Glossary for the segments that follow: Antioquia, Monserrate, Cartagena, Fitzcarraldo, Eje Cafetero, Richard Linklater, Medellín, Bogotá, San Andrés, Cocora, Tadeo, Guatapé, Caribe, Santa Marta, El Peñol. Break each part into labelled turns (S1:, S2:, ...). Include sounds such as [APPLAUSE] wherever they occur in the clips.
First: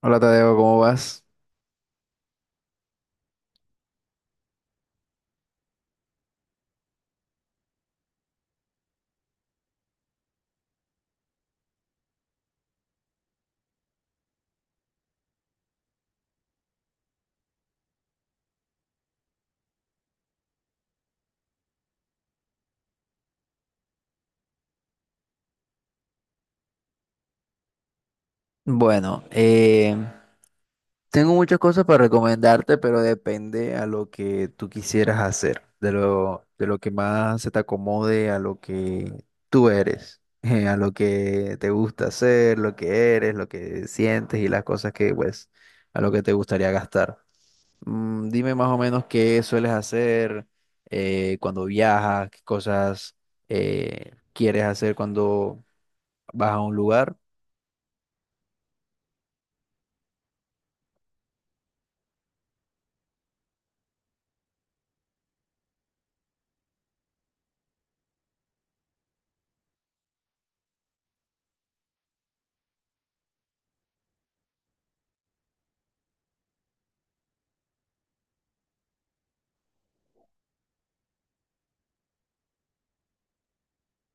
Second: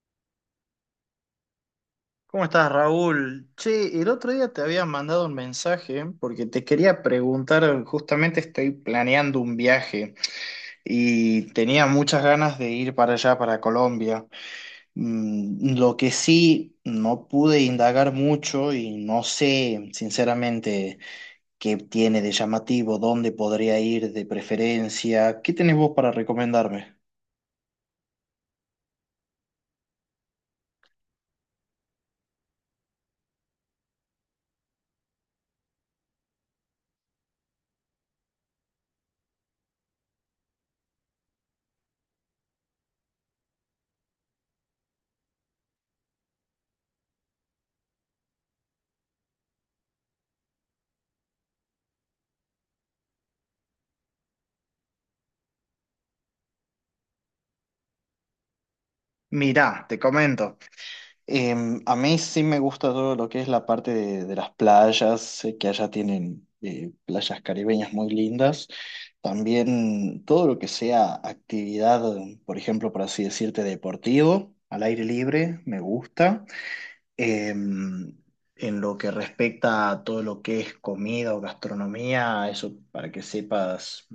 S1: Hola Tadeo, ¿cómo vas?
S2: ¿Cómo estás, Raúl? Che, el otro día te había mandado un mensaje porque te quería preguntar, justamente estoy planeando un viaje y tenía muchas ganas de ir para allá, para Colombia. Mm, lo que sí, no pude indagar mucho y no sé, sinceramente, qué tiene de llamativo, dónde podría ir de preferencia. ¿Qué tenés vos para recomendarme?
S1: Bueno, tengo muchas cosas para recomendarte, pero depende a lo que tú quisieras hacer, de lo que más se te acomode a lo que tú eres, [LAUGHS] a lo que te gusta hacer, lo que eres, lo que sientes y las cosas que, pues, a lo que te gustaría gastar. Mm, dime más o menos qué sueles hacer cuando viajas, qué cosas quieres hacer cuando vas a un lugar.
S2: Mirá, te comento. A mí sí me gusta todo lo que es la parte de las playas, sé que allá tienen playas caribeñas muy lindas. También todo lo que sea actividad, por ejemplo, por así decirte, deportivo, al aire libre, me gusta. Em, en lo que respecta a todo lo que es comida o gastronomía, eso para que sepas,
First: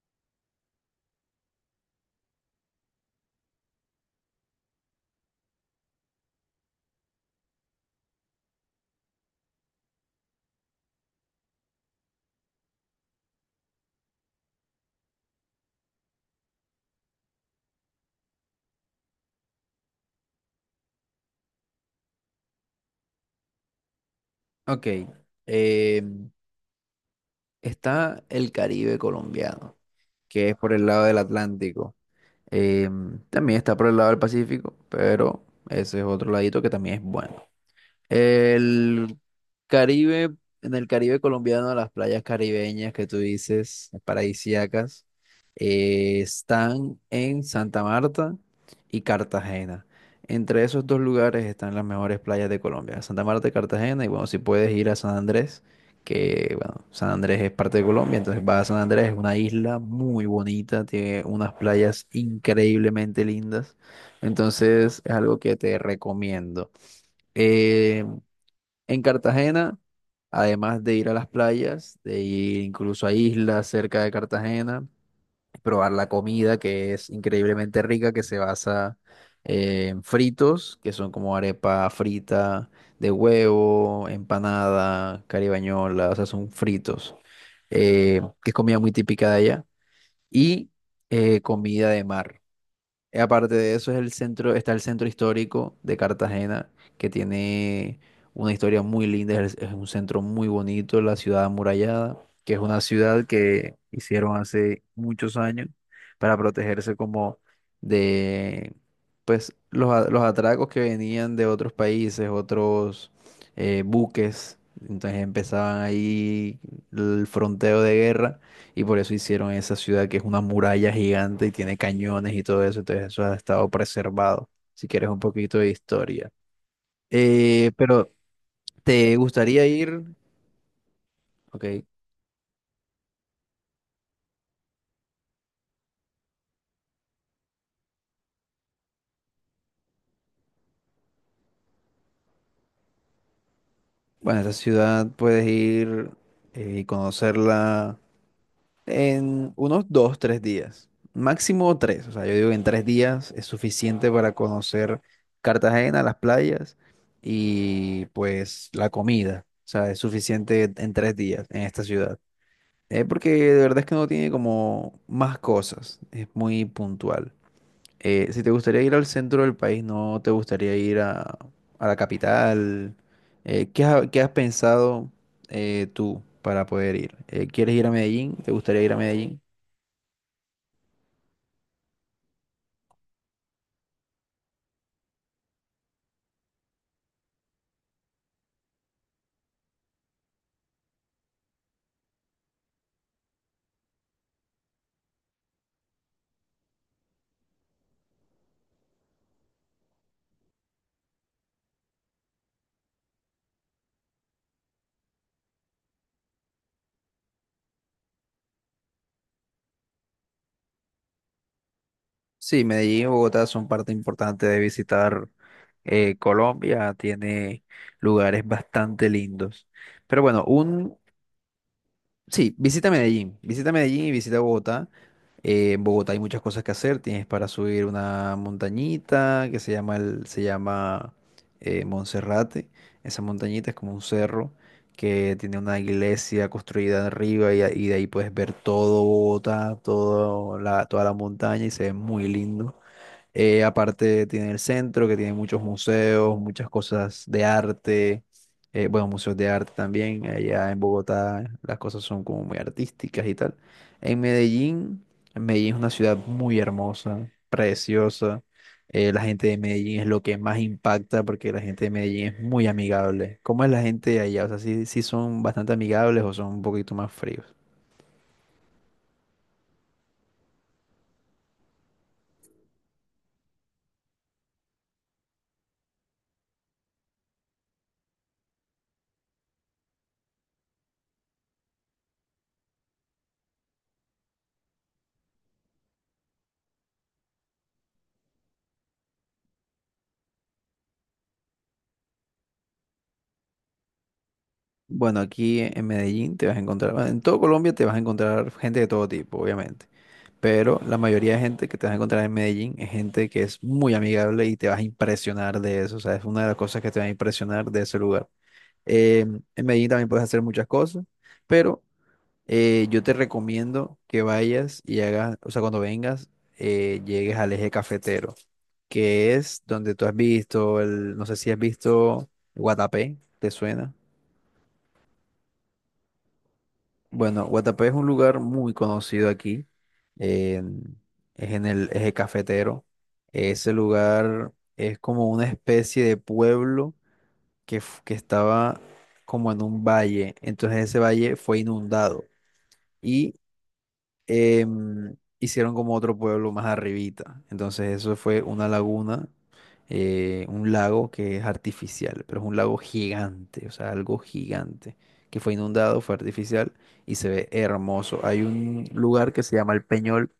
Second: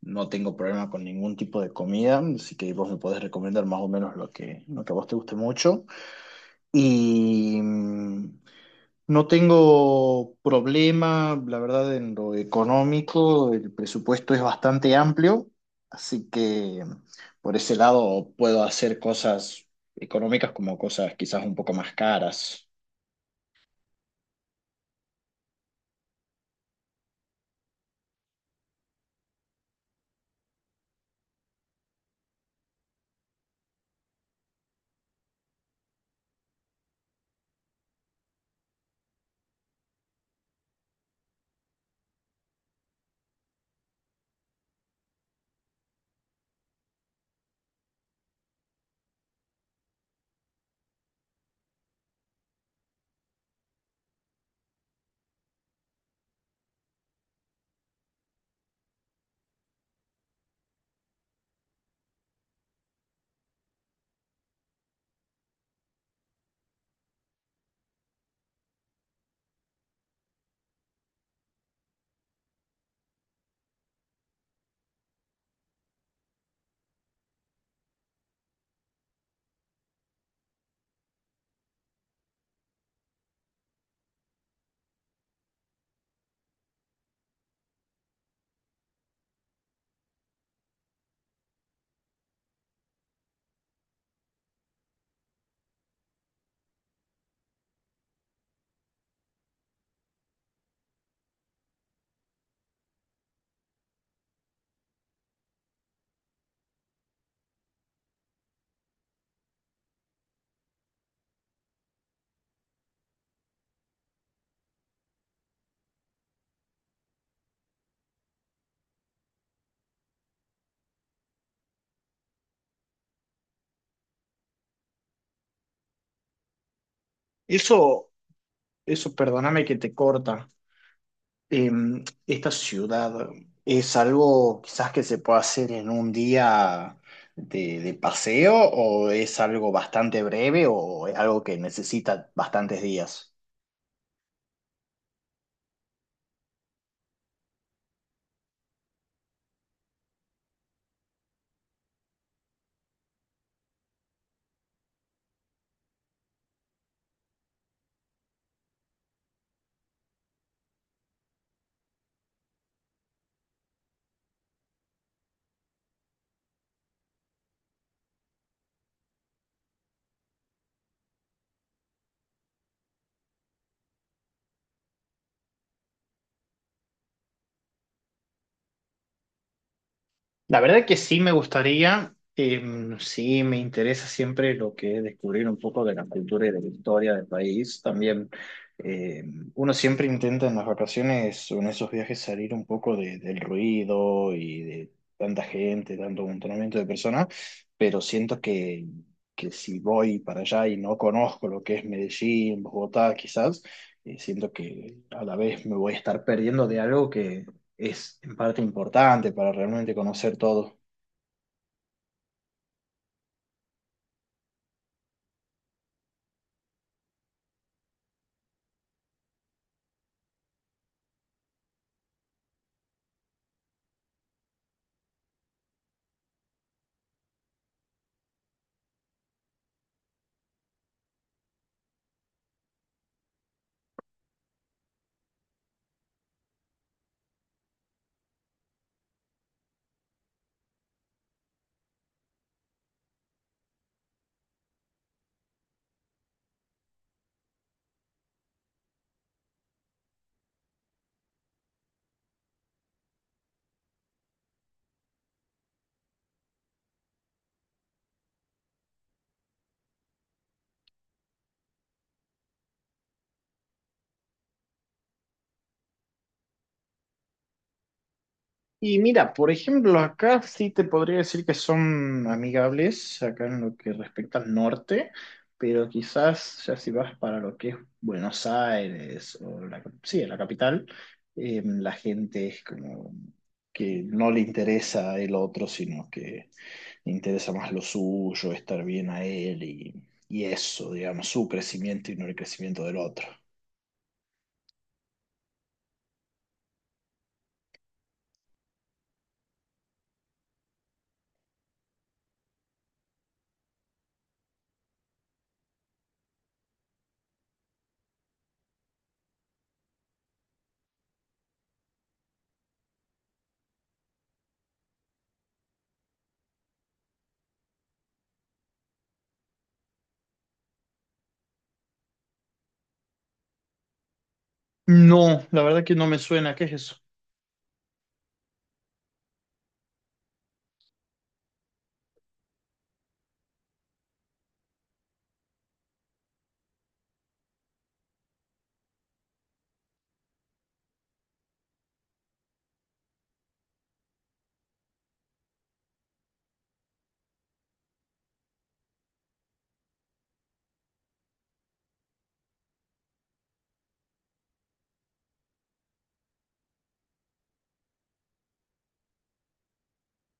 S2: no tengo problema con ningún tipo de comida, así que vos me podés recomendar más o menos lo lo que a vos te guste mucho. Y no tengo problema, la verdad, en lo económico, el presupuesto es bastante amplio, así que por ese lado puedo hacer cosas económicas como cosas quizás un poco más caras.
S1: Ok, eh, está el Caribe colombiano, que es por el lado del Atlántico. Eh, también está por el lado del Pacífico, pero ese es otro ladito que también es bueno. El Caribe, en el Caribe colombiano, las playas caribeñas que tú dices, paradisíacas, están en Santa Marta y Cartagena. Entre esos dos lugares están las mejores playas de Colombia, Santa Marta y Cartagena. Y bueno, si puedes ir a San Andrés, que bueno, San Andrés es parte de Colombia, entonces vas a San Andrés, es una isla muy bonita, tiene unas playas increíblemente lindas. Entonces es algo que te recomiendo. Eh, en Cartagena, además de ir a las playas, de ir incluso a islas cerca de Cartagena, probar la comida que es increíblemente rica, que se basa en fritos, que son como arepa frita de huevo, empanada, caribañola, o sea, son fritos, que es comida muy típica de allá, y comida de mar. Aparte de eso, es el centro, está el centro histórico de Cartagena, que tiene una historia muy linda, es un centro muy bonito, la ciudad amurallada, que es una ciudad que hicieron hace muchos años para protegerse como de pues los atracos que venían de otros países, otros buques. Entonces empezaban ahí el fronteo de guerra y por eso hicieron esa ciudad que es una muralla gigante y tiene cañones y todo eso. Entonces eso ha estado preservado, si quieres un poquito de historia. Pero
S2: Eso, eso,
S1: ¿te
S2: perdóname
S1: gustaría
S2: que te
S1: ir?
S2: corta.
S1: Ok.
S2: ¿Esta ciudad es algo quizás que se pueda hacer en un día de paseo, o es algo bastante breve, o es algo que necesita bastantes días?
S1: Bueno, esa ciudad puedes ir y conocerla en unos 2, 3 días. Máximo 3. O sea, yo digo que en 3 días es suficiente para conocer Cartagena, las playas y pues la comida. O sea, es suficiente en 3 días en esta ciudad. Porque de verdad es que no tiene como más cosas, es muy puntual. Si te gustaría ir al centro del país, ¿no te gustaría ir a la capital? ¿Qué has pensado tú para poder ir? ¿Quieres ir a Medellín? ¿Te gustaría ir a Medellín?
S2: La verdad que sí me gustaría, sí me interesa siempre lo que es descubrir un poco de la cultura y de la historia del país. También uno siempre intenta en las vacaciones o en esos viajes salir un poco de- del ruido y de tanta gente, tanto amontonamiento de personas, pero siento que si voy para allá y no conozco lo que es Medellín, Bogotá, quizás, siento que a la vez me voy a estar perdiendo de algo es en parte importante para realmente conocer todo.
S1: Sí, Medellín y Bogotá son parte importante de visitar Colombia, tiene lugares bastante lindos. Pero bueno, un, Sí, visita Medellín y visita Bogotá. En Bogotá hay muchas cosas que hacer. Tienes para subir una montañita que se llama Monserrate. Esa montañita es como un cerro que tiene una iglesia construida arriba y de ahí puedes ver todo Bogotá, toda la montaña y se ve muy lindo. Aparte tiene el centro que tiene muchos museos, muchas cosas de arte, bueno, museos de arte también, allá en Bogotá las cosas son como muy artísticas y tal. En Medellín, Medellín es una ciudad muy hermosa, preciosa, la gente de Medellín es lo que más impacta porque la gente de Medellín es muy amigable. ¿Cómo es la gente de allá? O sea, ¿sí, sí son bastante amigables o son un poquito más fríos?
S2: Y mira, por ejemplo, acá sí te podría decir que son amigables, acá en lo que respecta al norte, pero quizás ya si vas para lo que es Buenos Aires o sí, la capital, la gente es como que no le interesa el otro, sino que le interesa más lo suyo, estar bien a él y eso, digamos, su crecimiento y no el crecimiento del otro.
S1: Bueno, aquí en Medellín te vas a encontrar, bueno, en todo Colombia te vas a encontrar gente de todo tipo, obviamente. Pero la mayoría de gente que te vas a encontrar en Medellín es gente que es muy amigable y te vas a impresionar de eso. O sea, es una de las cosas que te va a impresionar de ese lugar. Eh, en Medellín también puedes hacer muchas cosas, pero yo te recomiendo que vayas y hagas, o sea, cuando vengas, llegues al eje cafetero, que es donde tú has visto, no sé si has visto Guatapé, ¿te suena?
S2: No, la verdad que no me suena. ¿Qué es eso?
S1: Bueno, Guatapé es un lugar muy conocido aquí. en- es en el eje cafetero. Ese lugar es como una especie de pueblo que estaba como en un valle. Entonces ese valle fue inundado y hicieron como otro pueblo más arribita. Entonces eso fue una laguna, un lago que es artificial, pero es un lago gigante, o sea, algo gigante, que fue inundado, fue artificial y se ve hermoso. Hay un lugar que se llama El Peñol,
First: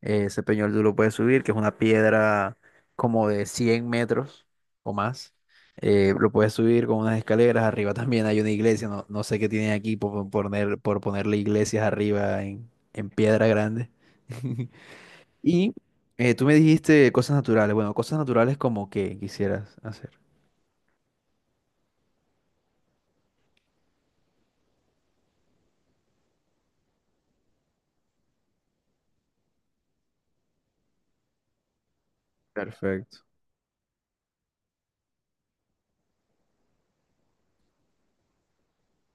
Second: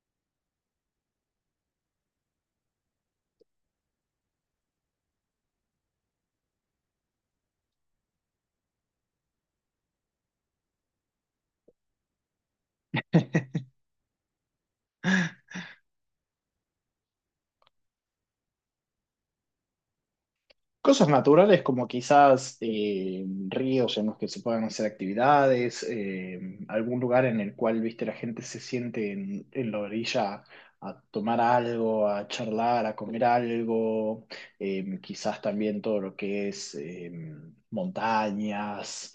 S1: Ese peñol tú lo puedes subir, que es una piedra como de 100 metros o más. Lo puedes subir con unas escaleras. Arriba también hay una iglesia. No sé qué tienen aquí por poner, por ponerle iglesias arriba en piedra
S2: [LAUGHS]
S1: grande. [LAUGHS] Y tú me dijiste cosas naturales. Bueno, cosas naturales como que quisieras hacer.
S2: Cosas naturales como quizás ríos en los que se puedan hacer actividades, algún lugar en el cual, viste, la gente se siente en la orilla a tomar algo, a charlar, a comer
S1: Perfecto.
S2: algo, quizás también todo lo que es montañas,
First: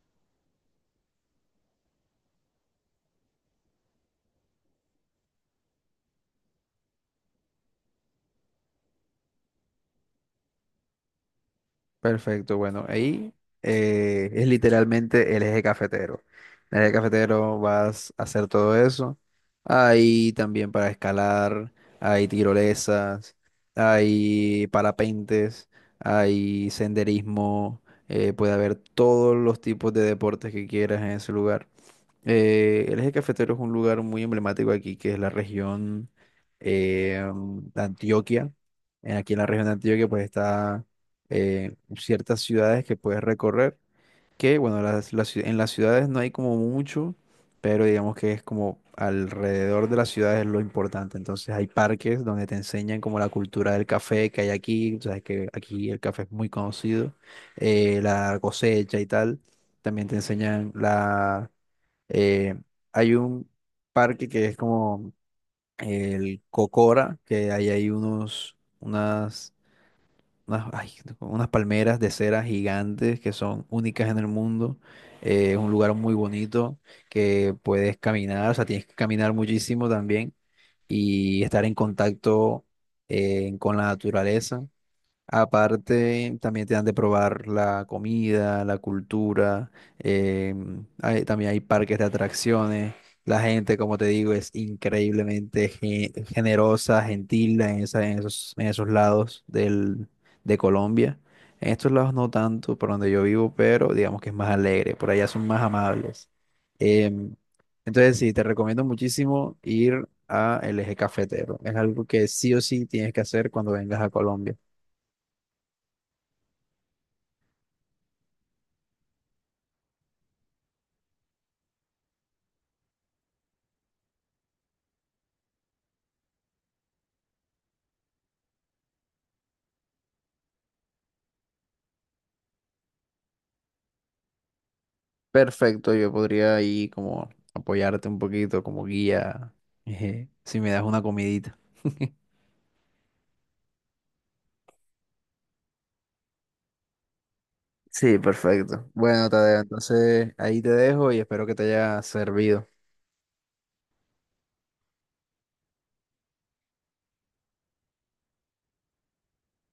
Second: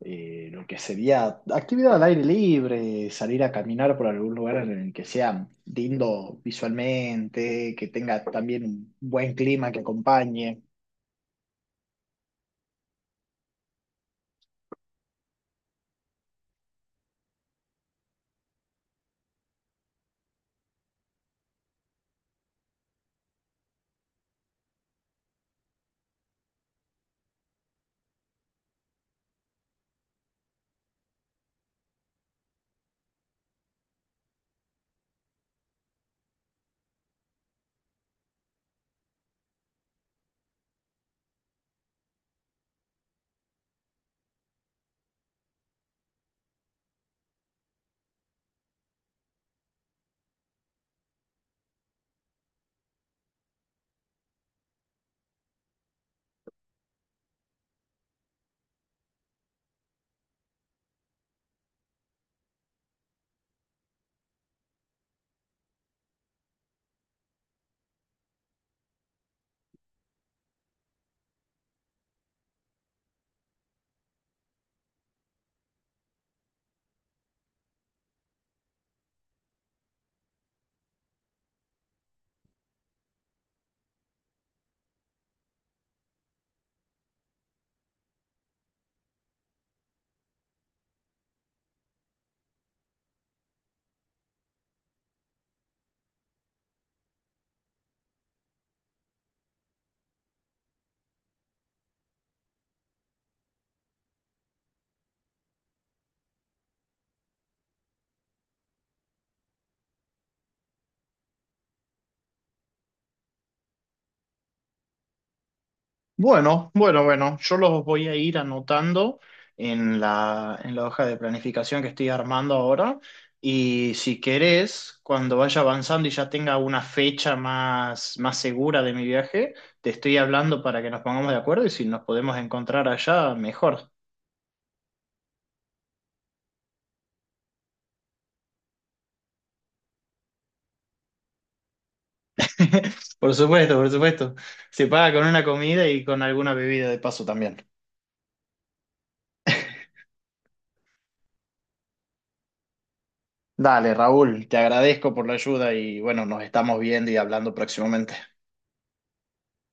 S2: lo que sería actividad al aire libre, salir a caminar por algún lugar en el que sea lindo visualmente, que tenga también un buen clima que acompañe.
S1: Perfecto, bueno, ahí es literalmente el eje cafetero. En el eje cafetero vas a hacer todo eso. Hay también para escalar, hay tirolesas, hay parapentes, hay senderismo, puede haber todos los tipos de deportes que quieras en ese lugar. El eje cafetero es un lugar muy emblemático aquí, que es la región eh, de Antioquia. Aquí en la región de Antioquia, pues está ciertas ciudades que puedes recorrer, que bueno, en las ciudades no hay como mucho, pero digamos que es como alrededor de las ciudades lo importante. Entonces hay parques donde te enseñan como la cultura del café que hay aquí, tú sabes que aquí el café es muy conocido, la cosecha y tal. También te enseñan la eh, hay un parque que es como el Cocora, que ahí hay unos, unas, unas, ay, unas palmeras de cera gigantes que son únicas en el mundo. Es un lugar muy bonito que puedes caminar, o sea, tienes que caminar muchísimo también y estar en contacto con la naturaleza. Aparte, también te dan de probar la comida, la cultura, también hay parques de atracciones. La gente, como te digo, es increíblemente generosa, gentil en en esos lados del, de Colombia. En estos lados no tanto, por donde yo vivo, pero digamos que es más alegre. Por allá son más amables. Em, entonces, sí, te recomiendo muchísimo ir a el Eje Cafetero. Es algo que sí o sí tienes que hacer cuando vengas a Colombia.
S2: Bueno, bueno, bueno, yo los voy a ir anotando en en la hoja de planificación que estoy armando ahora, y si querés, cuando vaya avanzando y ya tenga una fecha más segura de mi viaje, te estoy hablando para que nos pongamos de acuerdo, y si nos podemos encontrar allá, mejor.
S1: Perfecto, yo podría ahí como apoyarte un poquito como guía, eje, si me das una comidita. [LAUGHS]
S2: [LAUGHS] Por supuesto, por supuesto. Se paga con una comida y con alguna bebida de paso también.
S1: Sí, perfecto. Bueno, Tadeo,
S2: [LAUGHS]
S1: entonces ahí te dejo y espero que te haya servido.
S2: Dale, Raúl, te agradezco por la ayuda y bueno, nos estamos viendo y hablando próximamente.